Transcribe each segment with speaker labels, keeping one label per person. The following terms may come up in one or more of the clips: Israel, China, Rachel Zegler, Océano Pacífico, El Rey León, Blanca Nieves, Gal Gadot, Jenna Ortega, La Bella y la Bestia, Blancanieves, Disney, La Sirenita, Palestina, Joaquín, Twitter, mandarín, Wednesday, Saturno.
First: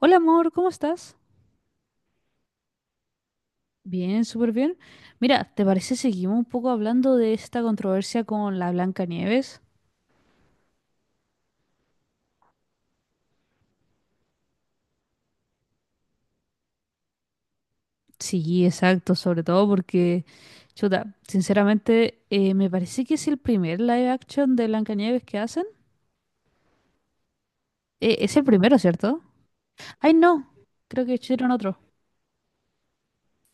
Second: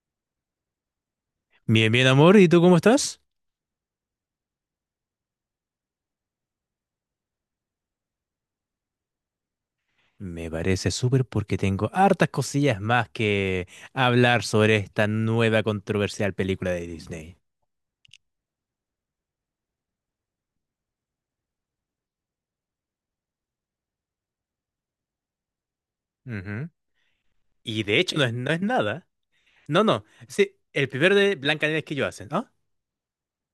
Speaker 1: Hola amor, ¿cómo estás?
Speaker 2: Bien, bien, amor. ¿Y tú cómo estás?
Speaker 1: Bien, súper bien. Mira, ¿te parece seguimos un poco hablando de esta controversia con la Blanca Nieves?
Speaker 2: Me parece súper porque tengo hartas cosillas más que hablar sobre esta nueva controversial película de Disney.
Speaker 1: Sí, exacto, sobre todo porque, chuta, sinceramente me parece que es el primer live action de Blanca Nieves que hacen.
Speaker 2: Ujú. Y de hecho no es,
Speaker 1: Es el
Speaker 2: no es
Speaker 1: primero,
Speaker 2: nada.
Speaker 1: ¿cierto?
Speaker 2: No, no.
Speaker 1: Ay, no,
Speaker 2: Sí, el
Speaker 1: creo
Speaker 2: primero
Speaker 1: que
Speaker 2: de
Speaker 1: hicieron otro.
Speaker 2: Blancanieves que yo hacen, ¿no?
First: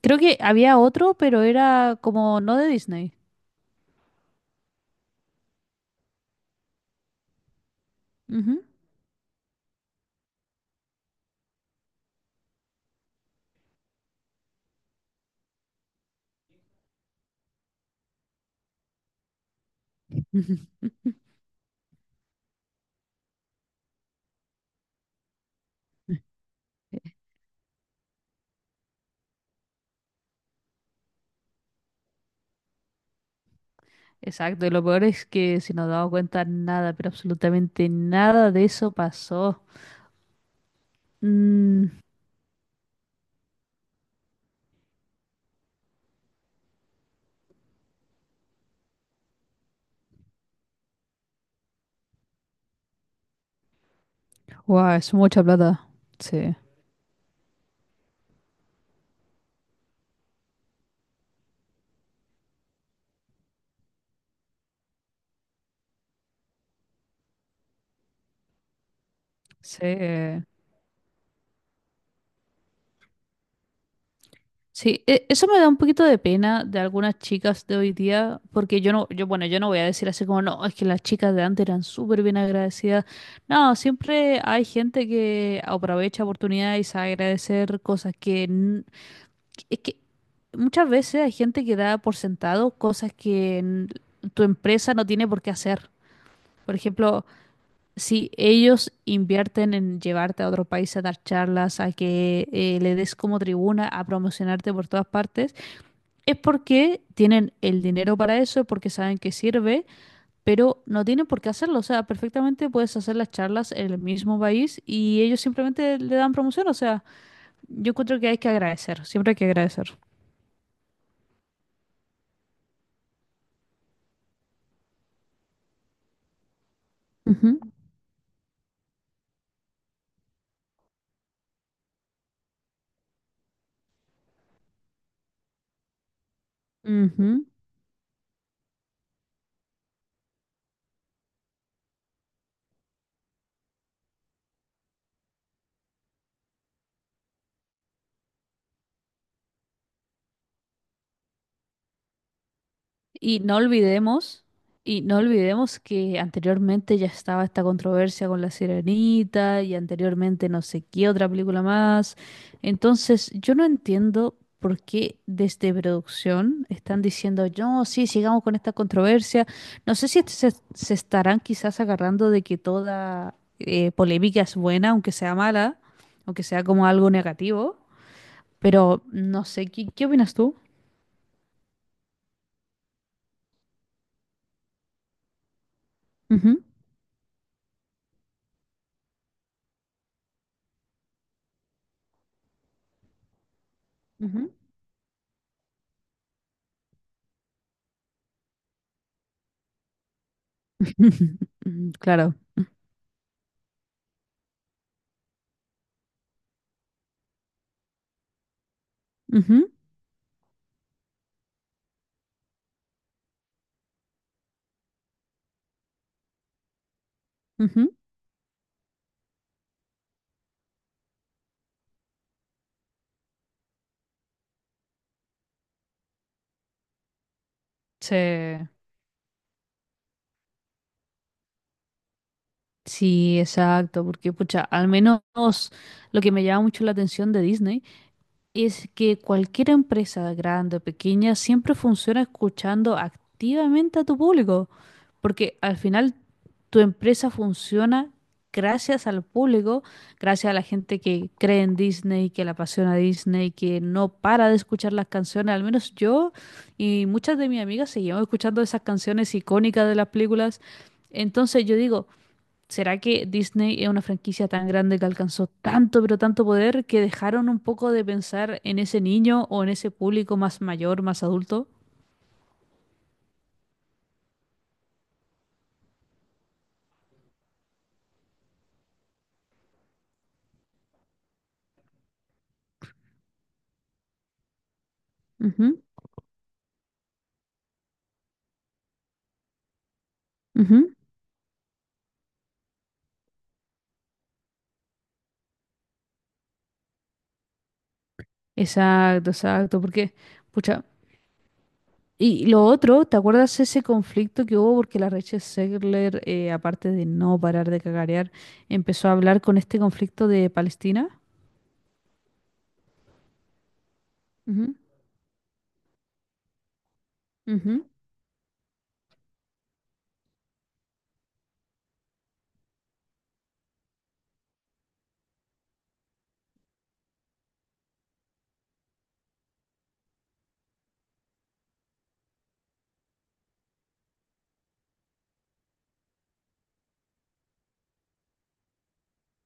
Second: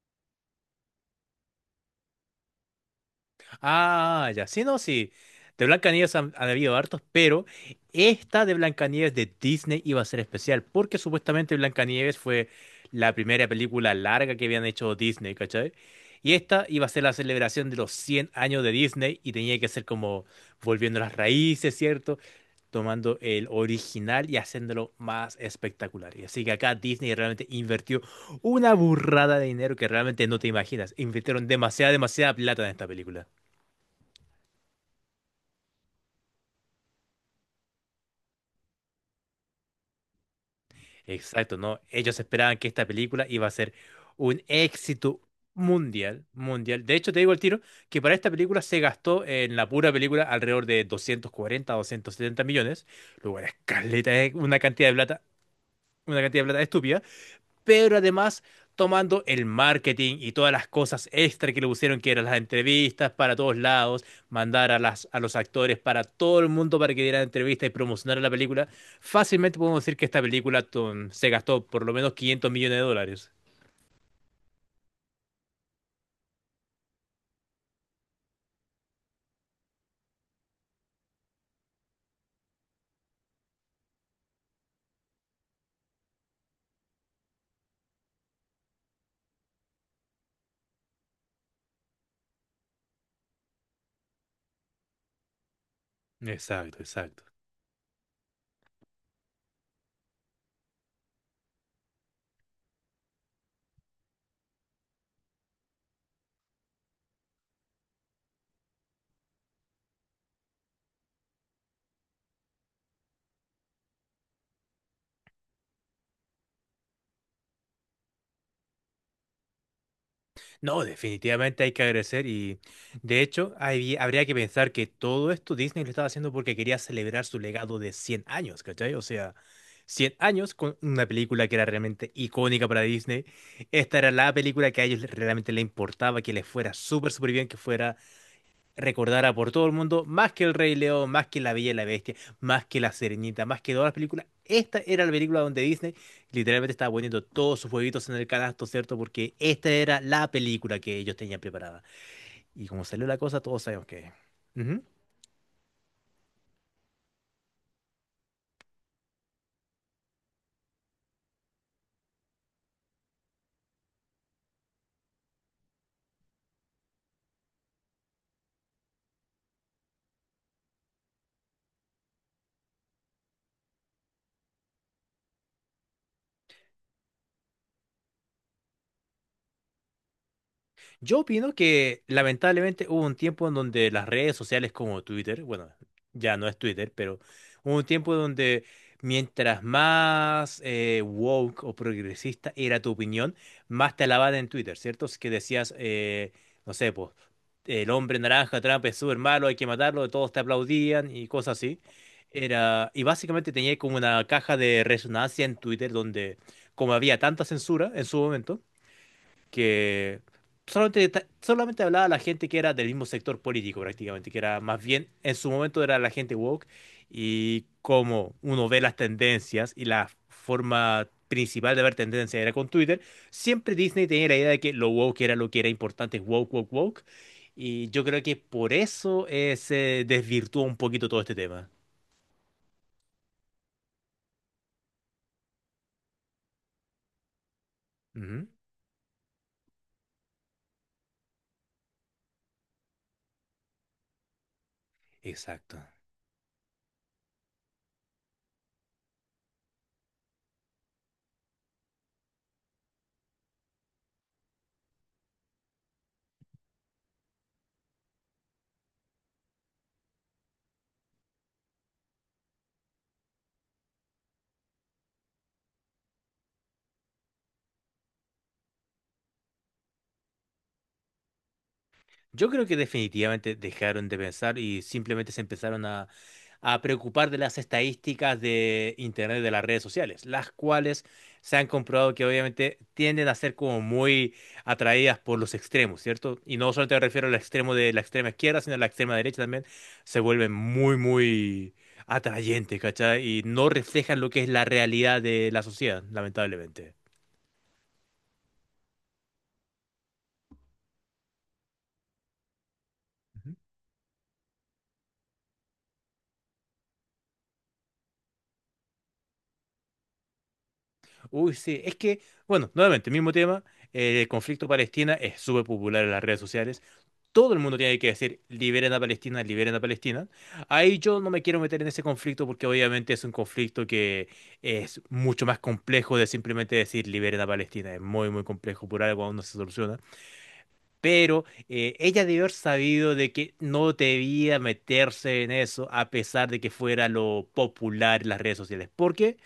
Speaker 1: Creo que había otro, pero era como no de Disney.
Speaker 2: Ah, ya, sí, no, sí. De Blancanieves han habido hartos, pero esta de
Speaker 1: Ujú.
Speaker 2: Blancanieves de Disney iba a ser especial, porque supuestamente Blancanieves fue la primera película larga que habían hecho Disney, ¿cachai? Y esta iba a ser la celebración de los 100 años de Disney y tenía que ser como volviendo a las raíces, ¿cierto? Tomando el original y haciéndolo más espectacular. Y así que acá Disney realmente invirtió una burrada de dinero que realmente no te imaginas. Invirtieron demasiada, demasiada plata en esta película.
Speaker 1: Exacto, y lo peor es que si nos damos cuenta, nada, pero absolutamente nada de eso pasó.
Speaker 2: Exacto, ¿no?
Speaker 1: Mm,
Speaker 2: Ellos esperaban que esta película iba a ser un éxito mundial, mundial. De hecho, te digo el tiro que para esta película se gastó en la pura película alrededor de 240, a 270 millones, lo cual es caleta, es una cantidad
Speaker 1: wow,
Speaker 2: de
Speaker 1: es
Speaker 2: plata,
Speaker 1: mucha plata.
Speaker 2: una cantidad de
Speaker 1: Sí,
Speaker 2: plata estúpida, pero además tomando el marketing y todas las cosas extra que le pusieron, que eran las entrevistas para todos lados, mandar a los actores para todo el mundo para que dieran entrevistas y promocionaran la película, fácilmente podemos decir que esta
Speaker 1: sí.
Speaker 2: película se gastó por lo menos 500 millones de dólares.
Speaker 1: Sí, eso me da un poquito de pena de algunas chicas de hoy día, porque yo no, yo, bueno, yo no voy a decir así como, no, es que las chicas de antes eran súper bien agradecidas. No, siempre hay gente que aprovecha oportunidades a agradecer cosas que es que muchas veces hay gente que da por sentado cosas que tu empresa no tiene por qué hacer. Por
Speaker 2: Exacto, exacto.
Speaker 1: ejemplo, si ellos invierten en llevarte a otro país a dar charlas, a que le des como tribuna, a promocionarte por todas partes, es porque tienen el dinero para eso, porque saben que sirve, pero no tienen por qué hacerlo. O sea, perfectamente puedes hacer las charlas en el mismo país y ellos simplemente le dan promoción. O sea, yo encuentro que hay que agradecer, siempre hay que agradecer.
Speaker 2: No, definitivamente hay que agradecer y de hecho habría que pensar que todo esto Disney lo estaba haciendo porque quería celebrar su
Speaker 1: Ujú,
Speaker 2: legado de 100 años, ¿cachai? O sea, 100 años con una película que era realmente icónica para Disney. Esta era la película que a ellos realmente les importaba, que les fuera súper, súper
Speaker 1: ujú.
Speaker 2: bien, que fuera recordada por todo el mundo, más que El Rey León, más que La Bella y la Bestia, más que La Sirenita, más que todas las películas. Esta era la película donde Disney literalmente estaba poniendo todos sus huevitos en el canasto, ¿cierto? Porque esta era la película que ellos tenían preparada. Y como salió la cosa,
Speaker 1: Y no
Speaker 2: todos sabemos que...
Speaker 1: olvidemos,
Speaker 2: Ujú.
Speaker 1: y no olvidemos que anteriormente ya estaba esta controversia con La Sirenita y anteriormente no sé qué otra película más. Entonces, yo no entiendo por qué desde producción están diciendo, no, sí, sigamos con esta controversia. No sé si se estarán quizás agarrando de que toda polémica es buena, aunque sea mala, aunque sea como algo negativo, pero no sé, ¿qué opinas tú?
Speaker 2: Yo opino que lamentablemente hubo un tiempo en donde las redes sociales como Twitter, bueno, ya no es
Speaker 1: Ujú,
Speaker 2: Twitter, pero hubo un tiempo donde mientras más woke o progresista era tu opinión, más te alababan en
Speaker 1: ujú.
Speaker 2: Twitter, ¿cierto? Es que decías, no sé, pues, el hombre naranja, Trump es súper malo, hay que matarlo, todos te aplaudían y cosas así.
Speaker 1: Claro.
Speaker 2: Era, y básicamente tenía como una caja de resonancia en Twitter donde, como había tanta censura en su momento,
Speaker 1: Ujú,
Speaker 2: que solamente, solamente hablaba a la gente que era del mismo sector político prácticamente, que era más bien, en su momento era la gente woke, y
Speaker 1: ujú.
Speaker 2: como uno ve las tendencias y la forma principal de ver tendencias era con Twitter, siempre Disney tenía la idea de que lo woke era lo que era importante, woke, woke, woke, y yo
Speaker 1: Sí,
Speaker 2: creo que por eso se desvirtuó un poquito todo este tema.
Speaker 1: sí, exacto, porque pucha, al menos lo que me llama mucho la atención de Disney
Speaker 2: Ujú.
Speaker 1: es que cualquier empresa, grande o pequeña, siempre funciona escuchando activamente a tu público, porque al
Speaker 2: Exacto.
Speaker 1: final tu empresa funciona gracias al público, gracias a la gente que cree en Disney, que le apasiona Disney, que no para de escuchar las canciones, al menos yo y muchas de mis amigas seguimos escuchando esas canciones icónicas de las películas. Entonces yo digo, ¿será que Disney es una franquicia tan grande que alcanzó tanto, pero tanto poder que dejaron un poco de pensar en ese niño o en ese público más mayor, más adulto?
Speaker 2: Yo creo que definitivamente dejaron de pensar y simplemente se empezaron a, preocupar de las estadísticas de Internet, de las redes sociales, las cuales se han comprobado que obviamente tienden a ser como muy atraídas por los
Speaker 1: Ujú,
Speaker 2: extremos, ¿cierto? Y no solamente me refiero al extremo de la extrema izquierda, sino a la extrema derecha también, se vuelven
Speaker 1: ujú.
Speaker 2: muy, muy atrayentes, ¿cachai? Y no reflejan lo que es la realidad de la sociedad, lamentablemente.
Speaker 1: Exacto, exacto, porque, pucha, y lo otro, ¿te acuerdas ese conflicto que hubo porque la Rachel Zegler, aparte de no parar de cagarear, empezó a hablar con este conflicto de Palestina?
Speaker 2: Uy, sí, es que, bueno, nuevamente, mismo tema, el conflicto
Speaker 1: Ujú,
Speaker 2: Palestina es súper popular en las redes sociales. Todo el mundo
Speaker 1: ujú,
Speaker 2: tiene que decir, liberen a Palestina, liberen a Palestina. Ahí yo no me quiero meter en ese conflicto porque obviamente es un conflicto que es mucho más complejo de simplemente decir, liberen a Palestina. Es muy, muy complejo, por algo aún no se soluciona. Pero ella debió haber sabido de que no debía meterse en eso a pesar de que fuera lo popular en las redes sociales. ¿Por qué?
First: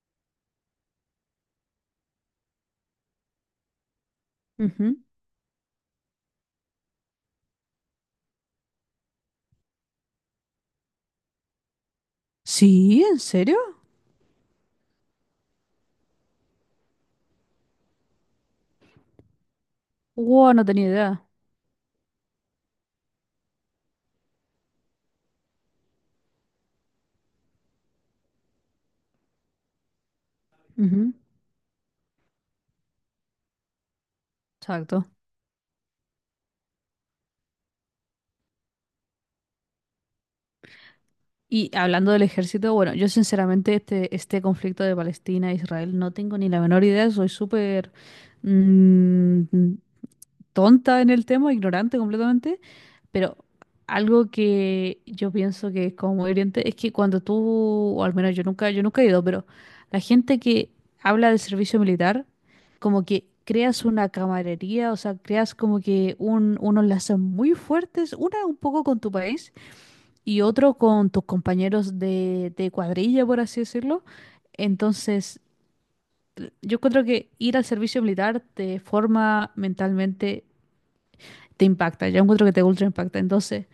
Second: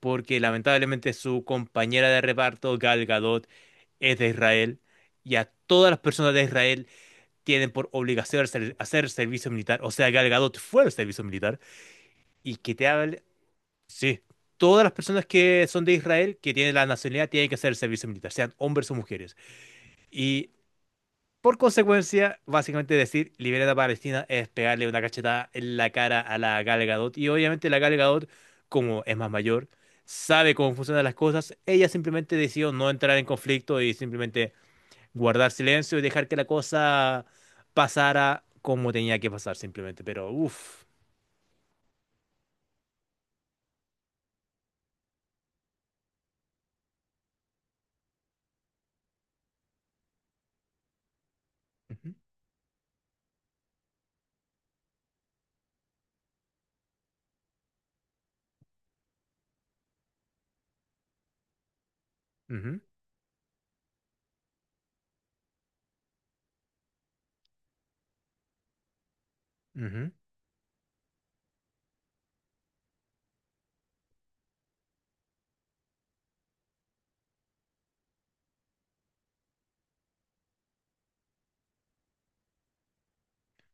Speaker 2: Porque lamentablemente su compañera de reparto, Gal Gadot, es de Israel
Speaker 1: ujú.
Speaker 2: y a todas las personas de Israel tienen por obligación hacer servicio militar. O sea, Gal Gadot fue al servicio militar y que te
Speaker 1: Sí, ¿en
Speaker 2: hable,
Speaker 1: serio?
Speaker 2: sí, todas las personas que son de Israel, que tienen la nacionalidad, tienen que hacer servicio militar, sean hombres o mujeres. Y
Speaker 1: Wow, no tenía idea.
Speaker 2: por consecuencia, básicamente decir libera a Palestina es pegarle una cachetada en la cara a la Gal Gadot. Y obviamente la Gal Gadot, como es más mayor, sabe cómo funcionan
Speaker 1: Ujú,
Speaker 2: las cosas. Ella simplemente decidió no entrar en conflicto y simplemente
Speaker 1: exacto.
Speaker 2: guardar silencio y dejar que la cosa pasara como tenía que pasar simplemente. Pero uff.
Speaker 1: Y hablando del ejército, bueno, yo sinceramente este conflicto de Palestina e Israel no tengo ni la menor idea, soy súper mm, tonta en el tema, ignorante
Speaker 2: Ujú,
Speaker 1: completamente, pero algo que yo pienso que es como muy hiriente es que cuando tú, o al menos yo nunca he ido, pero la gente que habla del servicio militar,
Speaker 2: ujú,
Speaker 1: como que creas una camaradería, o sea, creas como que unos lazos muy fuertes, una un poco con tu país y otro con tus compañeros de cuadrilla, por así decirlo. Entonces, yo encuentro que ir al servicio militar te forma mentalmente, te impacta. Yo encuentro que te ultra impacta. Entonces,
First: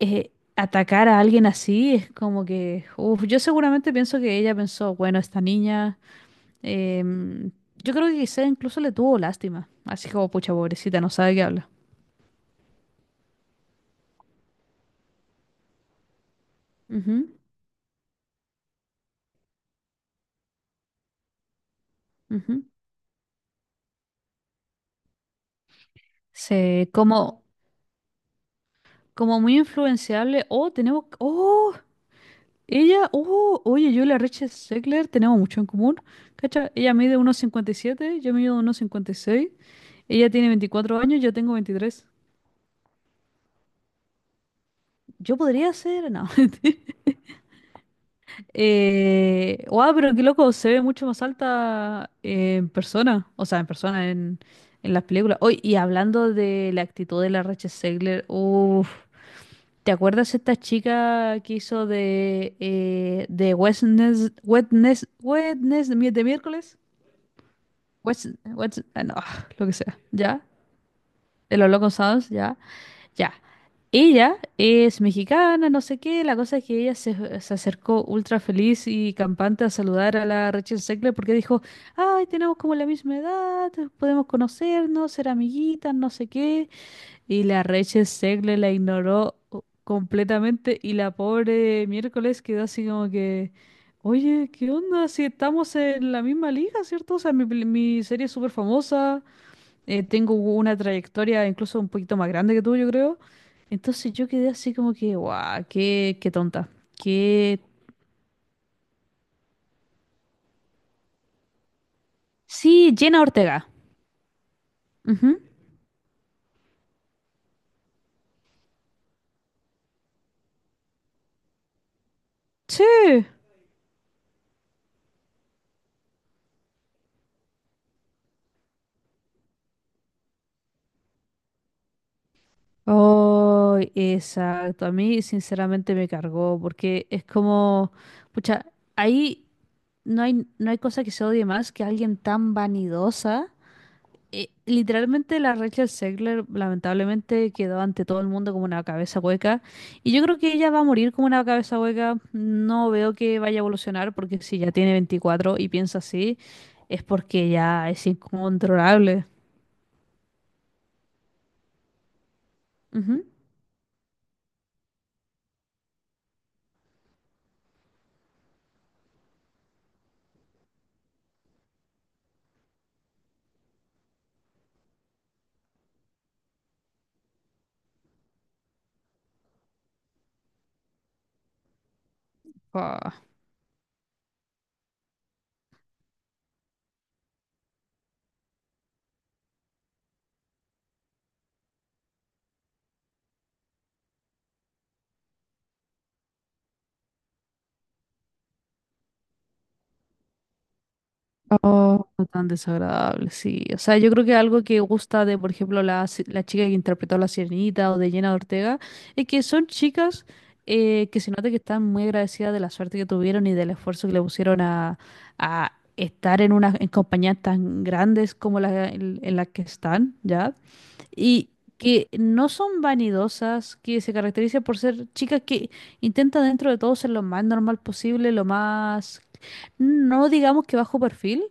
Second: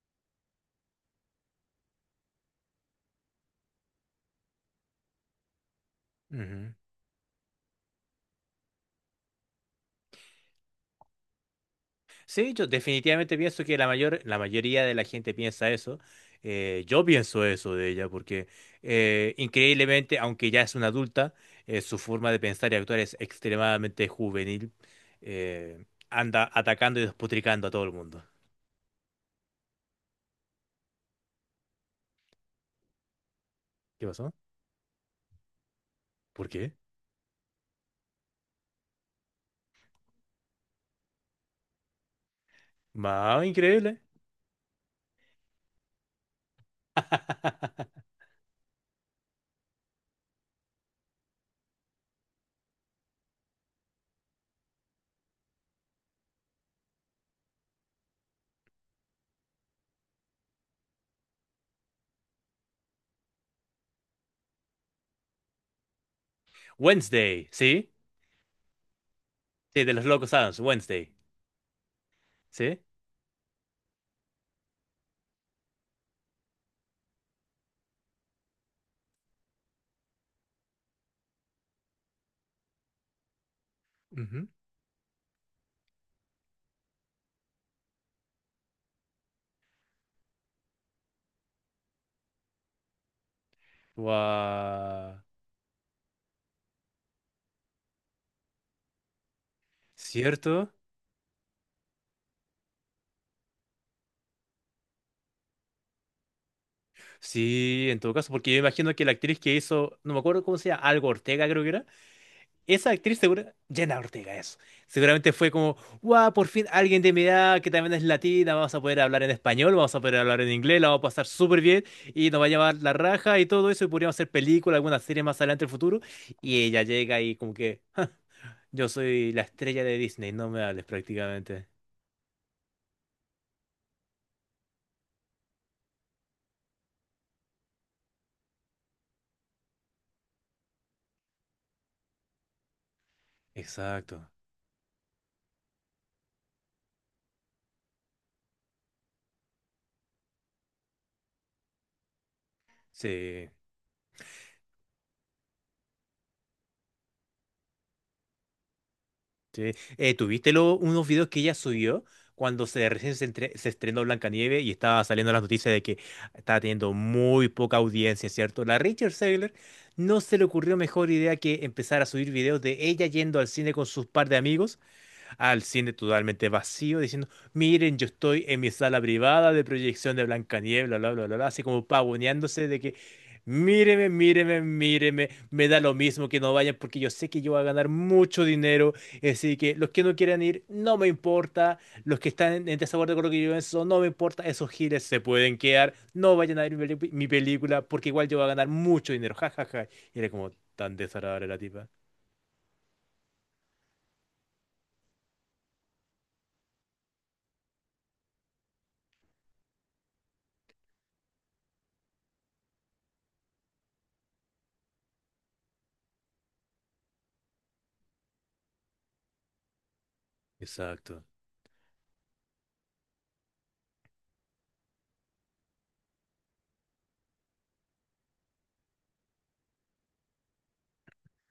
Speaker 1: atacar a alguien así es como que, uf, yo seguramente pienso que ella pensó, bueno, esta niña,
Speaker 2: ujú, ujú.
Speaker 1: em, yo creo que quizá incluso le tuvo lástima. Así como, pucha, pobrecita, no sabe qué habla.
Speaker 2: Sí, yo definitivamente pienso que la mayoría de la gente piensa eso. Yo
Speaker 1: Ujú,
Speaker 2: pienso eso de ella, porque increíblemente, aunque ya es una adulta, su forma de
Speaker 1: ujú.
Speaker 2: pensar y actuar es extremadamente juvenil. Anda
Speaker 1: Se,
Speaker 2: atacando y
Speaker 1: como,
Speaker 2: despotricando a todo el mundo.
Speaker 1: como muy influenciable. Oh, tenemos, oh, ella, oh, oye, yo
Speaker 2: ¿Qué
Speaker 1: y la
Speaker 2: pasó?
Speaker 1: Rachel Zegler tenemos mucho en común,
Speaker 2: ¿Por
Speaker 1: ¿cacha?
Speaker 2: qué?
Speaker 1: Ella mide 1,57, yo mido 1,56. Ella tiene 24 años, yo tengo 23.
Speaker 2: Más increíble.
Speaker 1: Yo podría ser, no. Wow, pero qué loco, se ve mucho más alta en persona, o sea, en persona, en las películas. Hoy y hablando de la actitud de la Rachel Zegler, uff, ¿te acuerdas esta chica que hizo de Wednesday, de miércoles?
Speaker 2: Wednesday, ¿sí?
Speaker 1: What's, what's- ah, no, lo que
Speaker 2: Sí, de
Speaker 1: sea,
Speaker 2: los Locos
Speaker 1: ya,
Speaker 2: Adams, Wednesday,
Speaker 1: de los Locos Sounds, ya,
Speaker 2: ¿sí?
Speaker 1: ya. Ella es mexicana, no sé qué, la cosa es que se acercó ultra feliz y campante a saludar a la Rachel Zegler porque dijo, ay, tenemos como la misma edad, podemos
Speaker 2: Ujú.
Speaker 1: conocernos, ser amiguitas, no sé qué. Y la Rachel Zegler la ignoró completamente y la pobre miércoles quedó así como que, oye, ¿qué onda?
Speaker 2: Guau,
Speaker 1: Si estamos en la misma liga, ¿cierto? O sea, mi serie es súper famosa, tengo
Speaker 2: ¿cierto?
Speaker 1: una trayectoria incluso un poquito más grande que tú, yo creo. Entonces yo quedé así como que, guau, qué tonta. Qué...
Speaker 2: Sí, en todo caso, porque yo imagino que la actriz que hizo, no me acuerdo cómo se llama, Algo Ortega creo que era, esa
Speaker 1: Sí,
Speaker 2: actriz
Speaker 1: Jenna
Speaker 2: segura,
Speaker 1: Ortega.
Speaker 2: Jenna Ortega eso, seguramente
Speaker 1: Ujú.
Speaker 2: fue como, guau, por fin alguien de mi edad que también es latina, vamos a poder hablar en español, vamos a poder hablar en inglés, la vamos a pasar súper bien y nos va a llevar la
Speaker 1: Sí.
Speaker 2: raja y todo eso y podríamos hacer película, alguna serie más adelante en el futuro y ella llega y como que yo soy la estrella de Disney, no me hables prácticamente.
Speaker 1: Oh, exacto. A mí sinceramente me cargó porque es como, pucha, ahí no hay cosa que se odie más que alguien tan vanidosa.
Speaker 2: Exacto,
Speaker 1: Literalmente la Rachel Zegler lamentablemente quedó ante todo el mundo como una cabeza hueca y yo creo que ella va a morir como una cabeza hueca. No veo que
Speaker 2: sí.
Speaker 1: vaya a evolucionar porque si ya tiene 24 y piensa así es porque ya es incontrolable.
Speaker 2: Sí. ¿Tuviste unos videos que ella subió cuando se, recién se,
Speaker 1: Ujú.
Speaker 2: entre- se estrenó Blancanieves y estaba saliendo las noticias de que estaba teniendo muy poca audiencia, ¿cierto? La Rachel Zegler no se le ocurrió mejor idea que empezar a subir videos de ella yendo al cine con sus par de amigos al cine totalmente vacío, diciendo, miren, yo estoy en mi sala privada de proyección de Blancanieves, bla, bla, bla, bla, bla", así como pavoneándose de que, míreme, míreme, míreme, me da lo mismo que no vayan porque yo sé que yo voy a ganar mucho dinero, así que los que no quieran ir, no me importa, los que están en desacuerdo con lo que yo pienso, no me importa, esos giles se pueden quedar, no vayan a ver mi película porque igual yo voy a ganar mucho dinero, jajaja. Y era como tan desagradable la tipa.
Speaker 1: Oh, no tan desagradable, sí. O sea, yo creo que algo que gusta de, por ejemplo, la, si- la chica que interpretó a La Sirenita o de Jenna Ortega, es que son chicas que se nota que están muy agradecidas de la suerte que tuvieron y del esfuerzo que le pusieron a estar en unas en compañías tan grandes como en las que están, ¿ya?
Speaker 2: Exacto.
Speaker 1: Y que no son vanidosas, que se caracterizan por ser chicas que intentan dentro de todo ser lo más normal posible, lo más, no digamos que bajo perfil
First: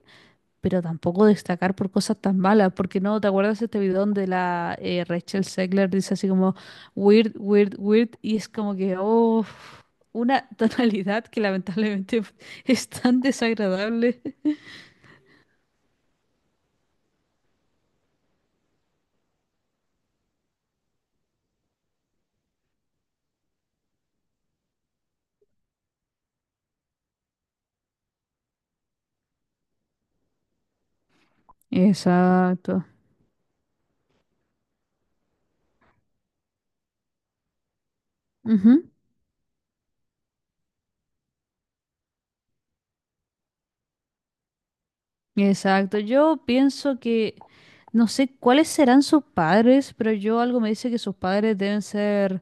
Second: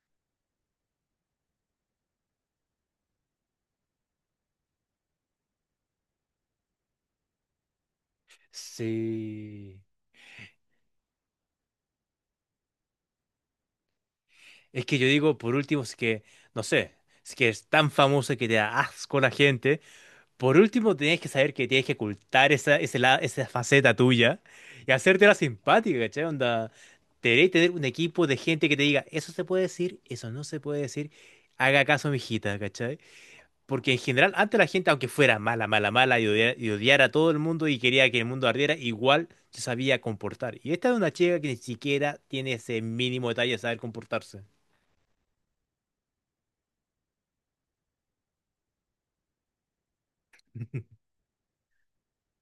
Speaker 1: pero tampoco destacar por cosas tan malas, porque no, ¿te acuerdas este video donde la Rachel Zegler dice así como weird, weird, weird? Y es como que, oh,
Speaker 2: Sí.
Speaker 1: una tonalidad que lamentablemente es tan desagradable.
Speaker 2: Es que yo digo, por último, si es que, no sé, si es que es tan famoso que te da asco la gente. Por último, tienes que saber que tienes que ocultar esa faceta tuya y hacértela simpática, ¿cachai? Onda, deberías tener un equipo de gente que te diga, eso se puede decir, eso no se puede decir, haga caso, mijita,
Speaker 1: Exacto.
Speaker 2: ¿cachai? Porque en general, antes la gente, aunque fuera mala, mala, mala y y odiara, a todo el mundo y quería que el mundo ardiera,
Speaker 1: Ujú.
Speaker 2: igual se sabía comportar. Y esta es una chica que ni siquiera tiene ese mínimo detalle de saber comportarse.
Speaker 1: Exacto. Yo pienso que, no sé cuáles serán sus padres, pero yo algo me dice que sus padres deben ser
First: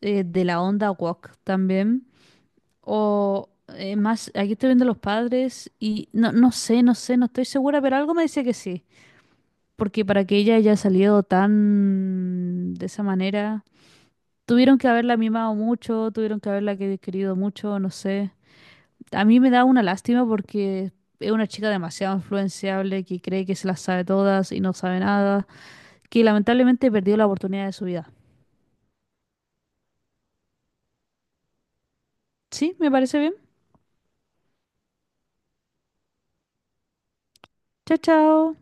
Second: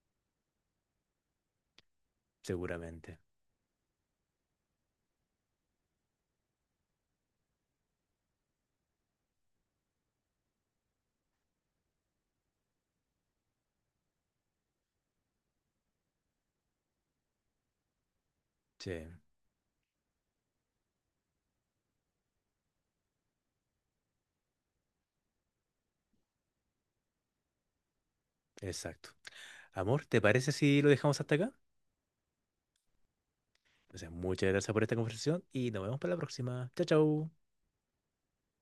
Speaker 1: de la onda woke también.
Speaker 2: Seguramente.
Speaker 1: O aquí estoy viendo los padres y no, no sé, no sé, no estoy segura, pero algo me dice que sí. Porque para que ella haya salido tan de esa manera, tuvieron que haberla mimado mucho, tuvieron que haberla querido mucho, no sé.
Speaker 2: Sí,
Speaker 1: A mí me da una lástima porque es una chica demasiado influenciable que cree que se las sabe todas y no sabe nada, que lamentablemente perdió la oportunidad de su vida.
Speaker 2: exacto. Amor, ¿te parece si lo dejamos hasta acá?
Speaker 1: ¿Sí? ¿Me parece bien?
Speaker 2: Entonces, muchas gracias por esta conversación y nos vemos para la próxima. Chao, chao.
Speaker 1: Chao, chao.